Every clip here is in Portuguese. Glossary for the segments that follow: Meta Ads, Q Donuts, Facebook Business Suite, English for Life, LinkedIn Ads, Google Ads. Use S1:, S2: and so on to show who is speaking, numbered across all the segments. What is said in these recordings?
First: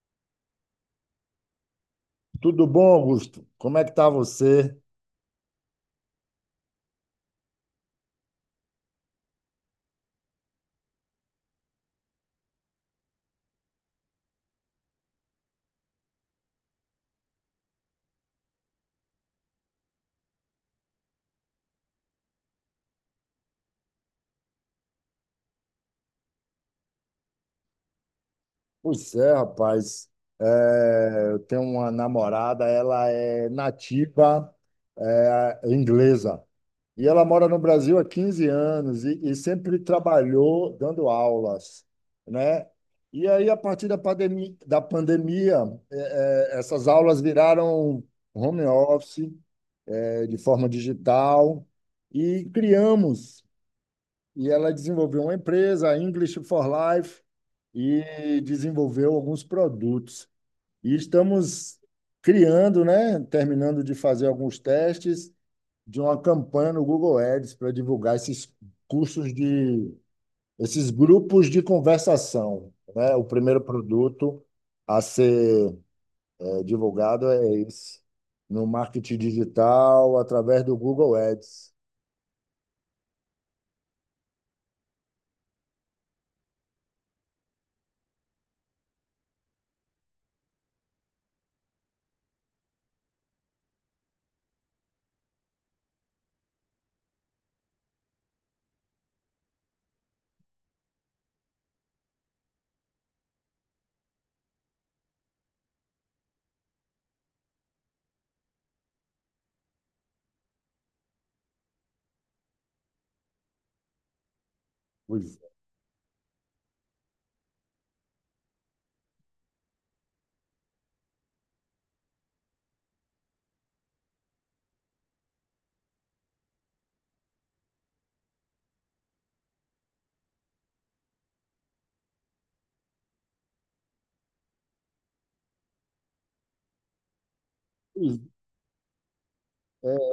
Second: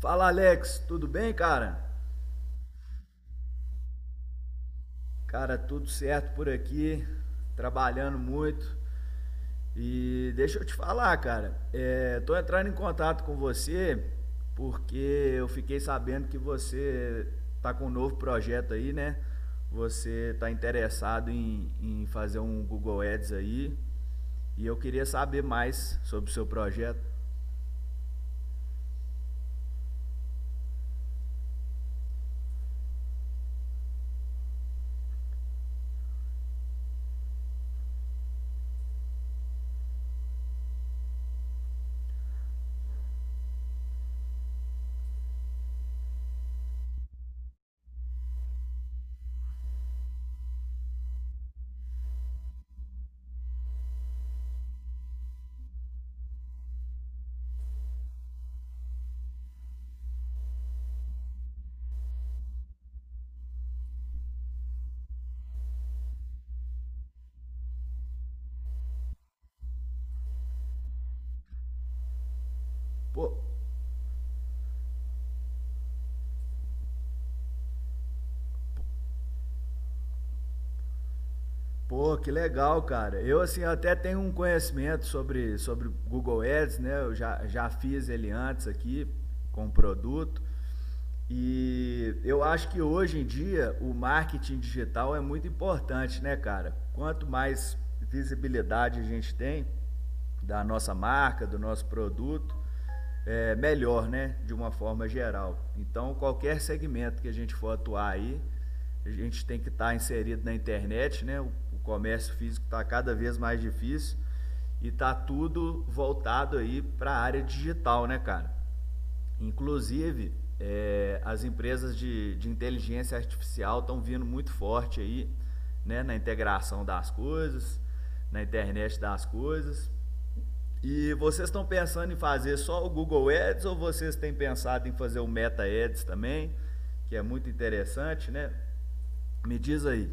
S1: Fala, Alex, tudo bem, cara?
S2: Tudo bom, Augusto? Como é que tá você?
S1: Cara, tudo certo por aqui, trabalhando muito. E deixa eu te falar, cara, tô entrando em contato com você porque eu fiquei sabendo que você tá com um novo projeto aí, né? Você tá interessado em fazer um Google Ads aí e eu queria saber mais sobre o seu projeto.
S2: Pois é, rapaz. Eu tenho uma namorada, ela é nativa, inglesa. E ela mora no Brasil há 15 anos e, sempre trabalhou dando aulas, né? E aí, a partir da pandemia, essas aulas viraram home office, de forma digital, e criamos. E ela desenvolveu uma empresa, a English for Life, e desenvolveu alguns produtos. E estamos criando, né, terminando de fazer alguns testes de uma campanha no Google Ads para divulgar esses cursos de esses grupos de conversação, né? O
S1: Pô,
S2: primeiro produto a ser divulgado é esse, no marketing digital através do Google Ads.
S1: Pô, que legal, cara. Eu, assim, até tenho um conhecimento sobre Google Ads, né? Eu já fiz ele antes aqui com o produto. E eu acho que hoje em dia o marketing digital é muito importante, né, cara? Quanto mais visibilidade a gente tem da nossa marca, do nosso produto, é melhor, né? De uma forma geral. Então, qualquer segmento que a gente for atuar aí a gente tem que estar inserido na internet, né? O comércio físico está cada vez mais difícil e está
S2: Os-
S1: tudo voltado aí para a área digital, né, cara? Inclusive, as empresas de inteligência artificial estão vindo muito forte aí, né, na integração das coisas, na internet das coisas. E vocês estão pensando em fazer só o Google Ads ou vocês têm pensado em fazer o Meta Ads também, que é muito interessante,
S2: os-
S1: né? Me diz aí.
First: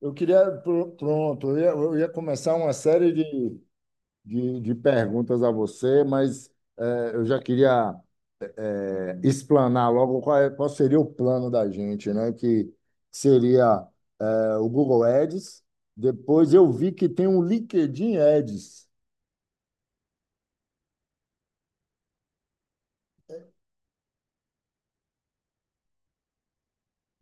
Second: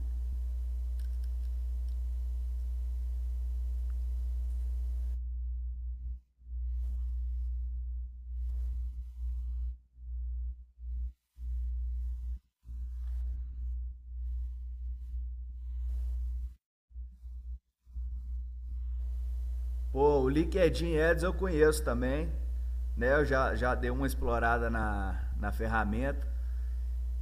S2: Eu queria, pronto, eu ia começar uma série de, perguntas a você, mas eu já queria explanar logo qual, qual seria o plano da gente, né? Que seria o Google Ads. Depois eu vi que tem um LinkedIn Ads.
S1: Pô, o LinkedIn Ads eu conheço também, né? Eu já dei uma explorada na ferramenta.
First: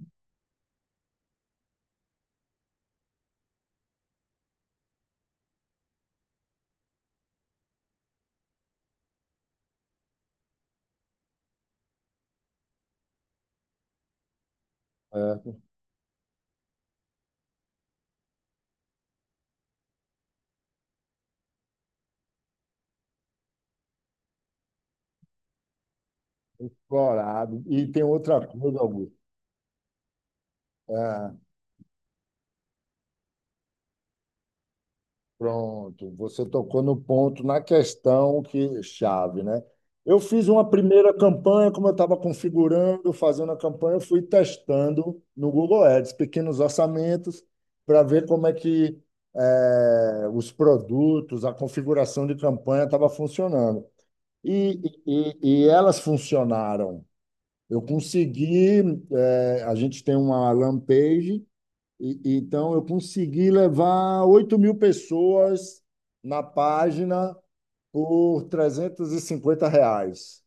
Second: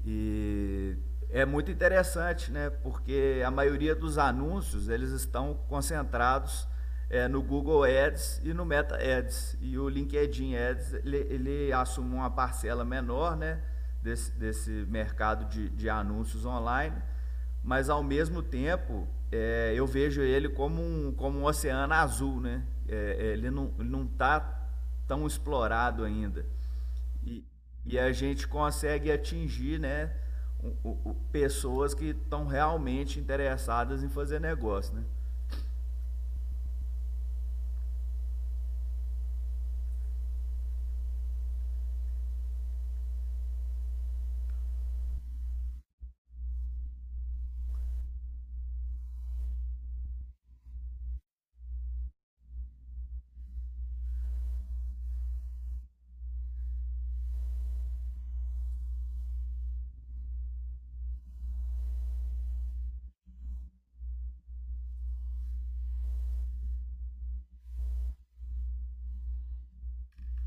S1: E é muito interessante, né? Porque a maioria dos anúncios eles estão concentrados no Google Ads e no Meta Ads. E o LinkedIn Ads ele assume uma parcela menor, né? Desse mercado
S2: eh,
S1: de anúncios online, mas ao mesmo tempo eu vejo ele como um oceano azul, né? É, ele não está tão explorado ainda. E,
S2: explorado, e
S1: e
S2: tem
S1: a gente
S2: outra coisa,
S1: consegue
S2: Augusto.
S1: atingir, né?
S2: é,
S1: Pessoas que estão realmente interessadas em fazer negócio, né?
S2: Pronto, você tocou no ponto, na questão que chave, né? Eu fiz uma primeira campanha, como eu estava configurando, fazendo a campanha, eu fui testando no Google Ads, pequenos orçamentos, para ver como é que os produtos, a configuração de campanha estava funcionando. E, e elas funcionaram. Eu consegui, a gente tem uma landing page. Então, eu consegui levar 8 mil pessoas na página por R$ 350,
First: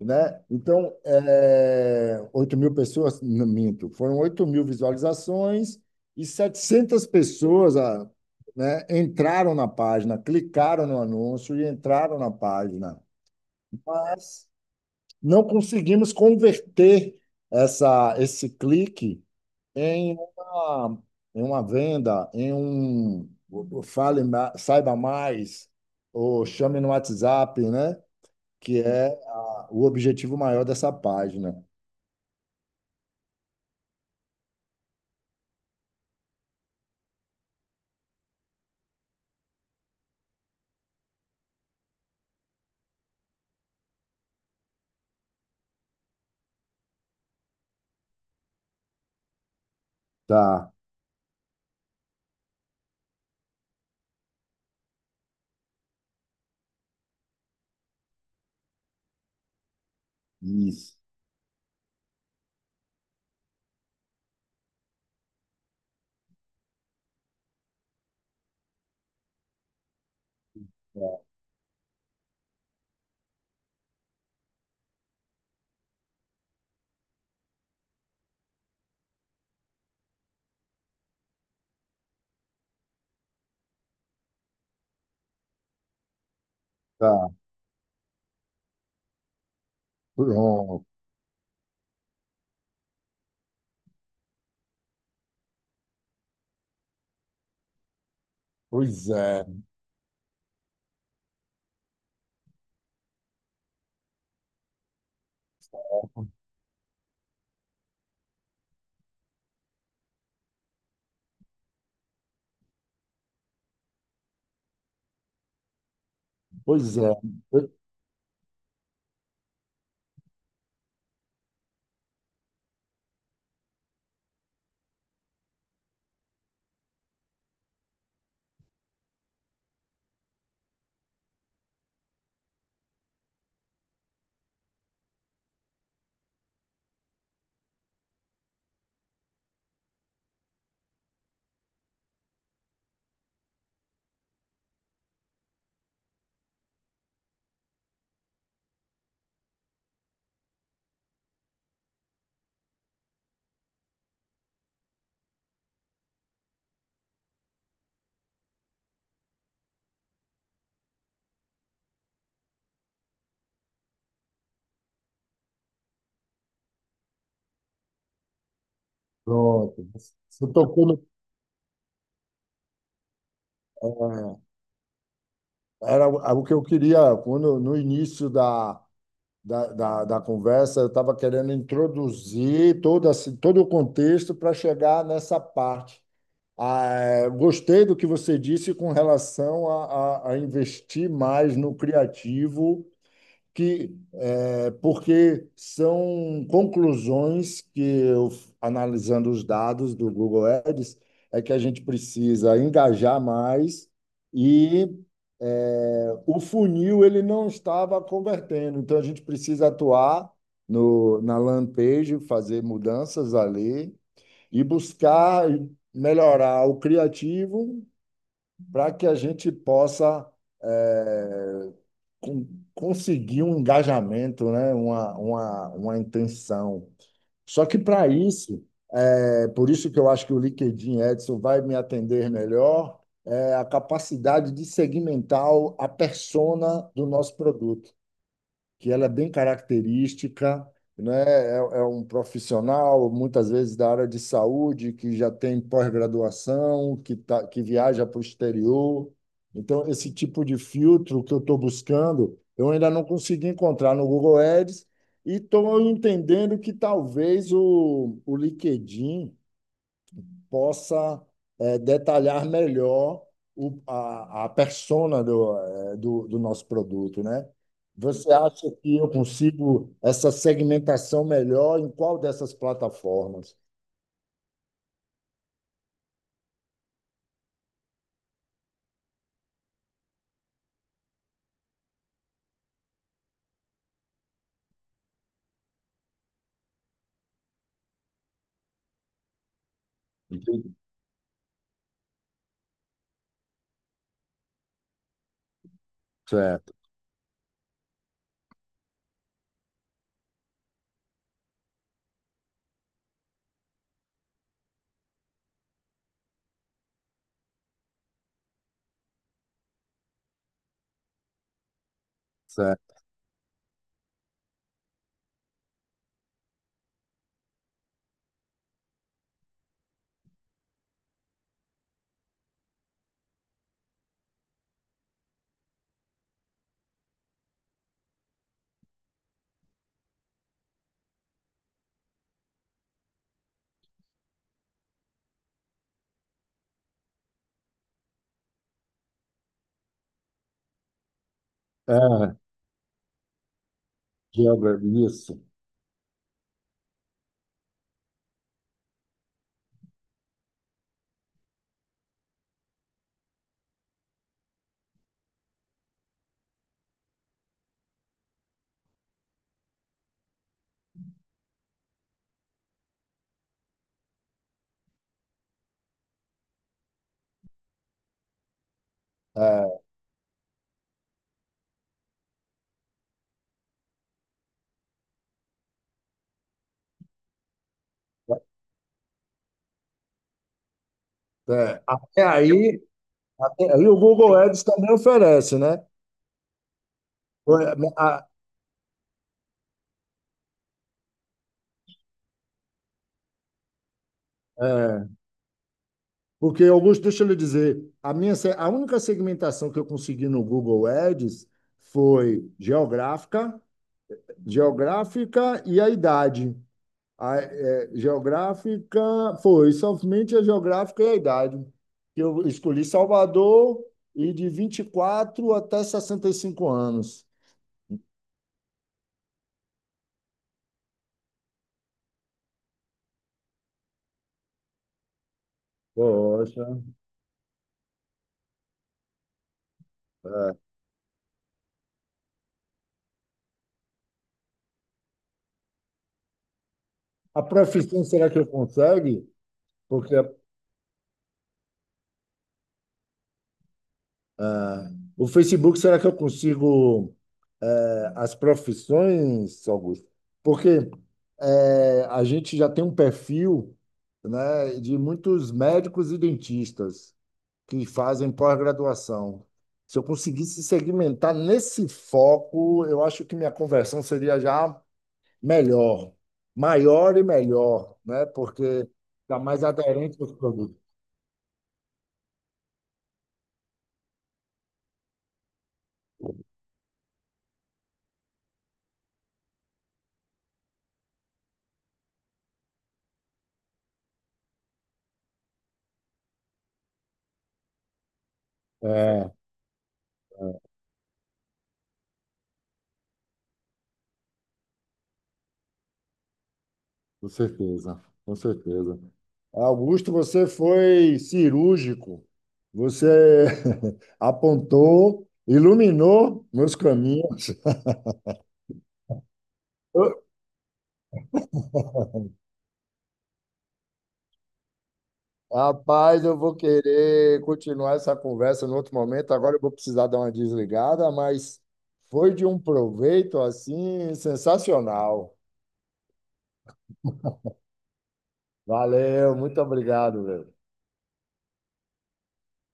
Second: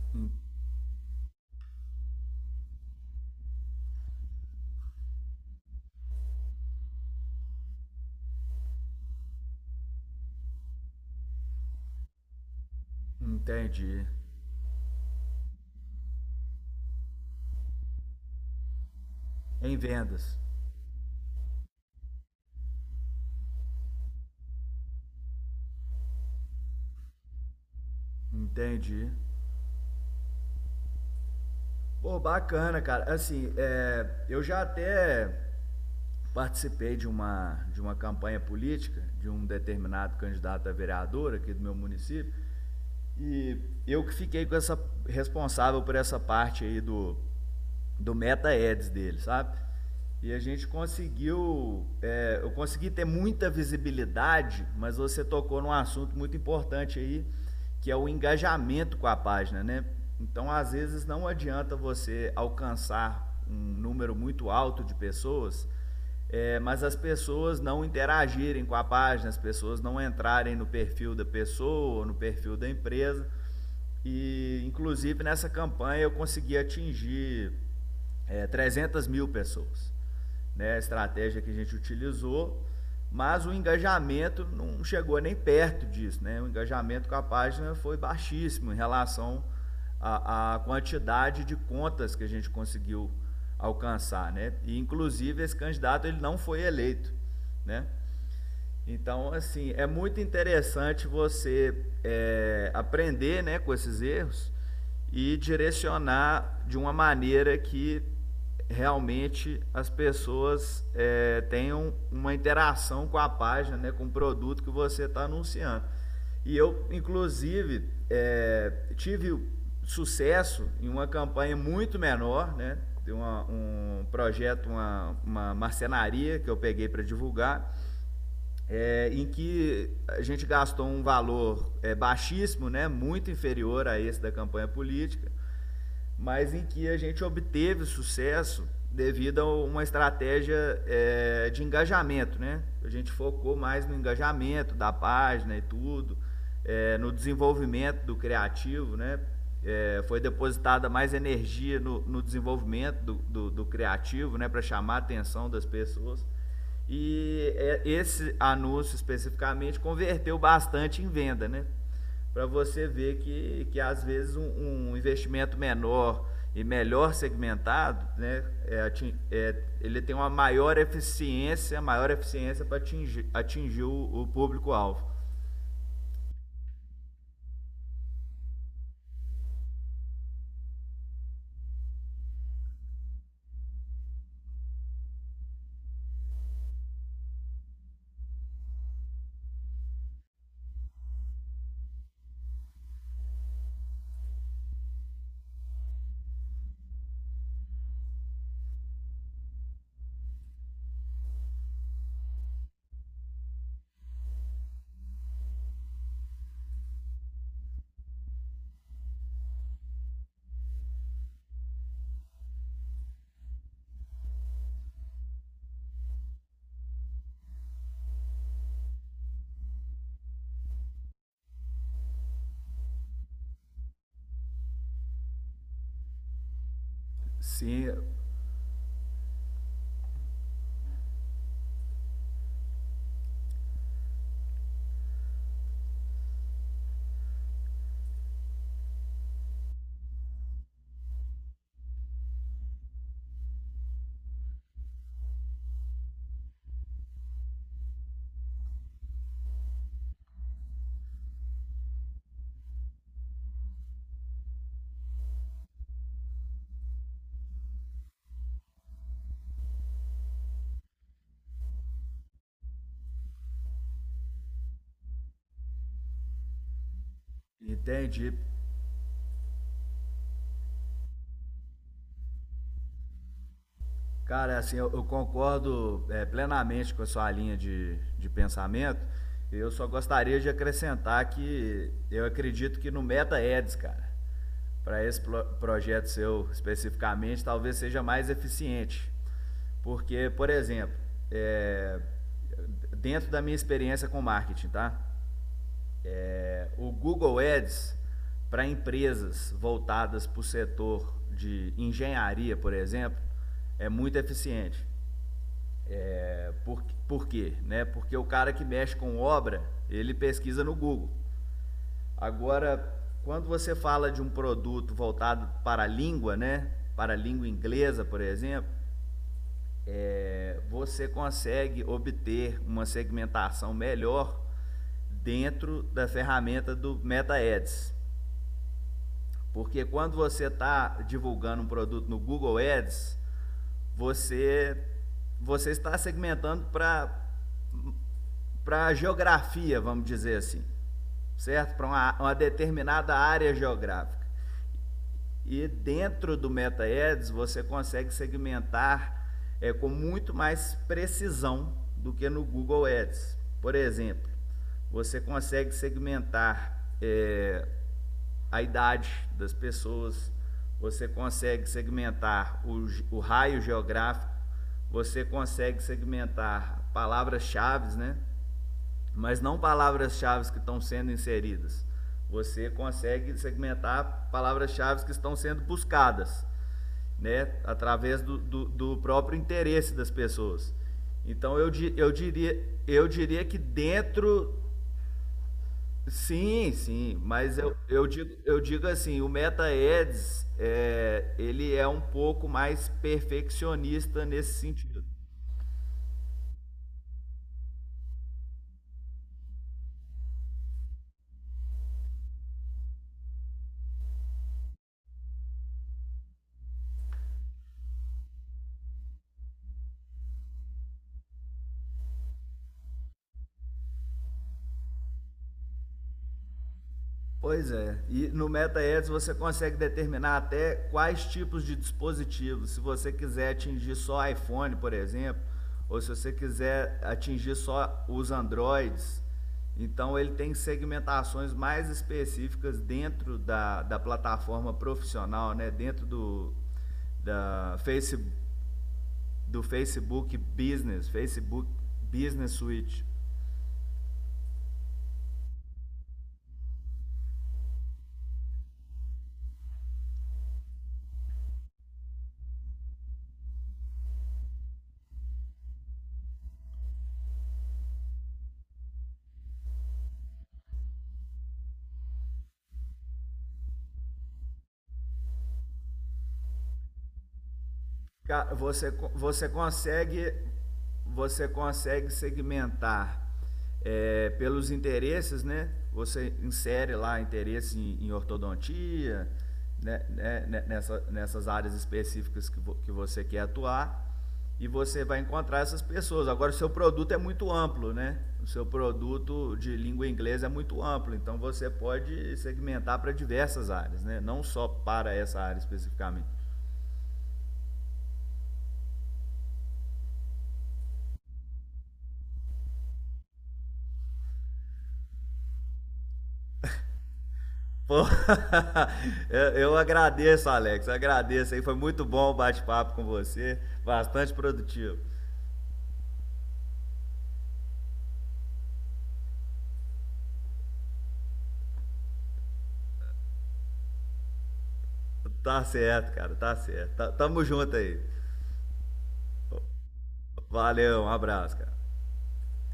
S2: né? Então, é, 8 mil pessoas, não minto, foram 8 mil visualizações e 700 pessoas, ah, né, entraram na página, clicaram no anúncio e entraram na página.
S1: Entendi.
S2: Mas não conseguimos converter esse clique
S1: Em
S2: em
S1: vendas.
S2: uma, em uma venda, em um saiba mais, ou chame no WhatsApp, né? Que
S1: Entendi.
S2: é o objetivo maior dessa página.
S1: Pô, bacana, cara. Assim, eu já até participei de uma campanha política de um determinado candidato a vereador aqui do meu município. E eu que fiquei com essa responsável por essa parte aí do meta ads dele, sabe? E a gente
S2: Tá,
S1: conseguiu, eu consegui ter muita visibilidade, mas você tocou num assunto muito importante aí, que é o engajamento com a página, né? Então, às
S2: isso.
S1: vezes não adianta você alcançar um número muito alto de pessoas, mas as pessoas não interagirem com a página, as pessoas não entrarem no perfil
S2: Tá.
S1: da pessoa, no perfil da empresa. E, inclusive, nessa campanha eu consegui atingir 300 mil pessoas. Né, a estratégia que a gente utilizou, mas o engajamento não chegou nem perto disso. Né? O engajamento com a
S2: Tá.
S1: página foi baixíssimo em relação à
S2: Pronto.
S1: quantidade de contas que a gente conseguiu alcançar. Né? E, inclusive, esse candidato ele não foi eleito. Né?
S2: Pois
S1: Então,
S2: é,
S1: assim, é muito interessante você aprender, né, com esses erros e direcionar de uma maneira que realmente as pessoas tenham uma interação com a página, né, com o produto que você está anunciando. E eu,
S2: pois é.
S1: inclusive, tive sucesso em uma campanha muito menor, né, um projeto, uma marcenaria que eu peguei para divulgar em que a gente gastou um valor baixíssimo, né, muito inferior a esse da campanha política, mas em que a gente obteve sucesso devido a uma estratégia de engajamento, né? A gente focou mais no engajamento da página e tudo, no desenvolvimento do criativo, né? É, foi depositada mais energia no desenvolvimento do criativo, né? Para chamar a atenção das pessoas. Esse anúncio especificamente converteu bastante em venda, né? Para você ver que às vezes um investimento menor e melhor segmentado, né,
S2: Pronto.
S1: ele tem uma
S2: Você tocou no,
S1: maior eficiência para atingir o público-alvo.
S2: era o que eu queria quando, no início da, conversa, eu estava querendo introduzir todo, assim, todo o contexto para chegar nessa parte. Ah, gostei do que você disse com relação a investir mais no criativo que é, porque são conclusões que eu, analisando os dados do Google Ads, é que a gente precisa engajar mais e o funil ele não estava convertendo, então a gente precisa atuar no, na landing page, fazer mudanças ali e buscar melhorar o criativo para que a gente possa é, con- conseguir um engajamento, né? Uma intenção. Só que
S1: Sim,
S2: para isso, é por isso que eu acho que o LinkedIn Edson vai me atender melhor, é a capacidade de segmentar a persona do nosso produto que ela é bem característica, né? É um profissional, muitas vezes da área de saúde, que já tem pós-graduação, que viaja para o exterior. Então, esse tipo de filtro que eu estou buscando, eu ainda não consegui encontrar no Google Ads e estou entendendo que talvez o LinkedIn possa detalhar melhor a persona do nosso produto, né?
S1: entendi.
S2: Você acha que eu consigo essa segmentação melhor em qual dessas plataformas?
S1: Cara, é assim, eu concordo plenamente com a sua linha de pensamento. Eu só gostaria de acrescentar que eu acredito que no Meta Ads, cara, para esse projeto seu especificamente, talvez seja mais eficiente. Porque, por
S2: Entendi.
S1: exemplo, é, dentro da minha experiência com marketing, tá? É,
S2: Certo,
S1: o Google Ads para empresas voltadas para o setor de engenharia, por exemplo, é muito eficiente. Por, por quê? Né? Porque o cara que mexe com obra, ele pesquisa no Google. Agora,
S2: certo.
S1: quando você fala de um produto voltado para a língua, né? Para a língua inglesa, por exemplo, você consegue obter uma segmentação melhor dentro da ferramenta do Meta Ads. Porque quando você está divulgando um produto no Google Ads, você, você está segmentando para para a geografia, vamos dizer assim, certo? Para uma
S2: É,
S1: determinada área geográfica.
S2: Gilbert, isso.
S1: E dentro do MetaEds você consegue segmentar com muito mais precisão do que no Google Ads. Por exemplo, você consegue segmentar a idade das pessoas, você consegue segmentar o raio geográfico, você consegue segmentar palavras-chave, né? Mas não
S2: É,
S1: palavras-chave que estão sendo inseridas. Você consegue segmentar palavras-chave que estão sendo buscadas, né? Através do próprio interesse das pessoas. Então eu,
S2: é,
S1: eu,
S2: até
S1: diria,
S2: aí,
S1: eu diria que
S2: Até aí o Google
S1: dentro.
S2: Ads também oferece, né?
S1: Sim, sim,
S2: É,
S1: mas eu, eu,
S2: a-
S1: digo, eu digo assim, o Meta Ads, ele é um pouco mais perfeccionista nesse sentido.
S2: Porque, Augusto, deixa eu lhe dizer, a minha, se- a única segmentação que eu consegui no Google Ads foi geográfica, e a idade. Geográfica, foi somente a geográfica e a idade. Eu escolhi Salvador e de 24 até 65 anos.
S1: Pois é, e no MetaEds você consegue determinar até quais tipos de dispositivos. Se você quiser atingir só iPhone, por exemplo, ou se você
S2: Poxa.
S1: quiser atingir só os Androids, então ele tem segmentações mais específicas dentro da plataforma profissional, né? Dentro do,
S2: A
S1: da
S2: profissão
S1: face,
S2: será que eu consegue?
S1: do
S2: Porque
S1: Facebook Business, Facebook Business Suite.
S2: Ah, o Facebook, será que eu consigo as profissões, Augusto? Porque a gente já tem um perfil, né, de muitos médicos e dentistas que fazem pós-graduação. Se eu conseguisse segmentar nesse foco, eu acho que minha conversão seria já melhor, maior e melhor, né? Porque
S1: Você,
S2: está
S1: você
S2: mais aderente aos
S1: consegue
S2: produtos.
S1: você consegue segmentar pelos interesses, né? Você insere lá interesse em ortodontia, né, nessas áreas específicas que, que você quer atuar e você vai encontrar essas pessoas. Agora, o seu produto é muito amplo, né? O seu
S2: É.
S1: produto de língua inglesa é muito amplo, então você pode segmentar para diversas áreas, né? Não só para essa área especificamente.
S2: Com certeza, com certeza. Augusto, você foi cirúrgico. Você apontou, iluminou meus caminhos.
S1: Pô, eu
S2: Eu-
S1: agradeço, Alex. Eu agradeço aí. Foi muito bom o bate-papo com você. Bastante produtivo.
S2: Rapaz, eu vou querer continuar essa conversa em outro momento. Agora eu vou precisar dar uma desligada, mas foi de um proveito assim sensacional.
S1: Tá certo, cara. Tá certo. Tá, tamo junto aí.
S2: Valeu, muito obrigado, velho.
S1: Valeu, um abraço, cara.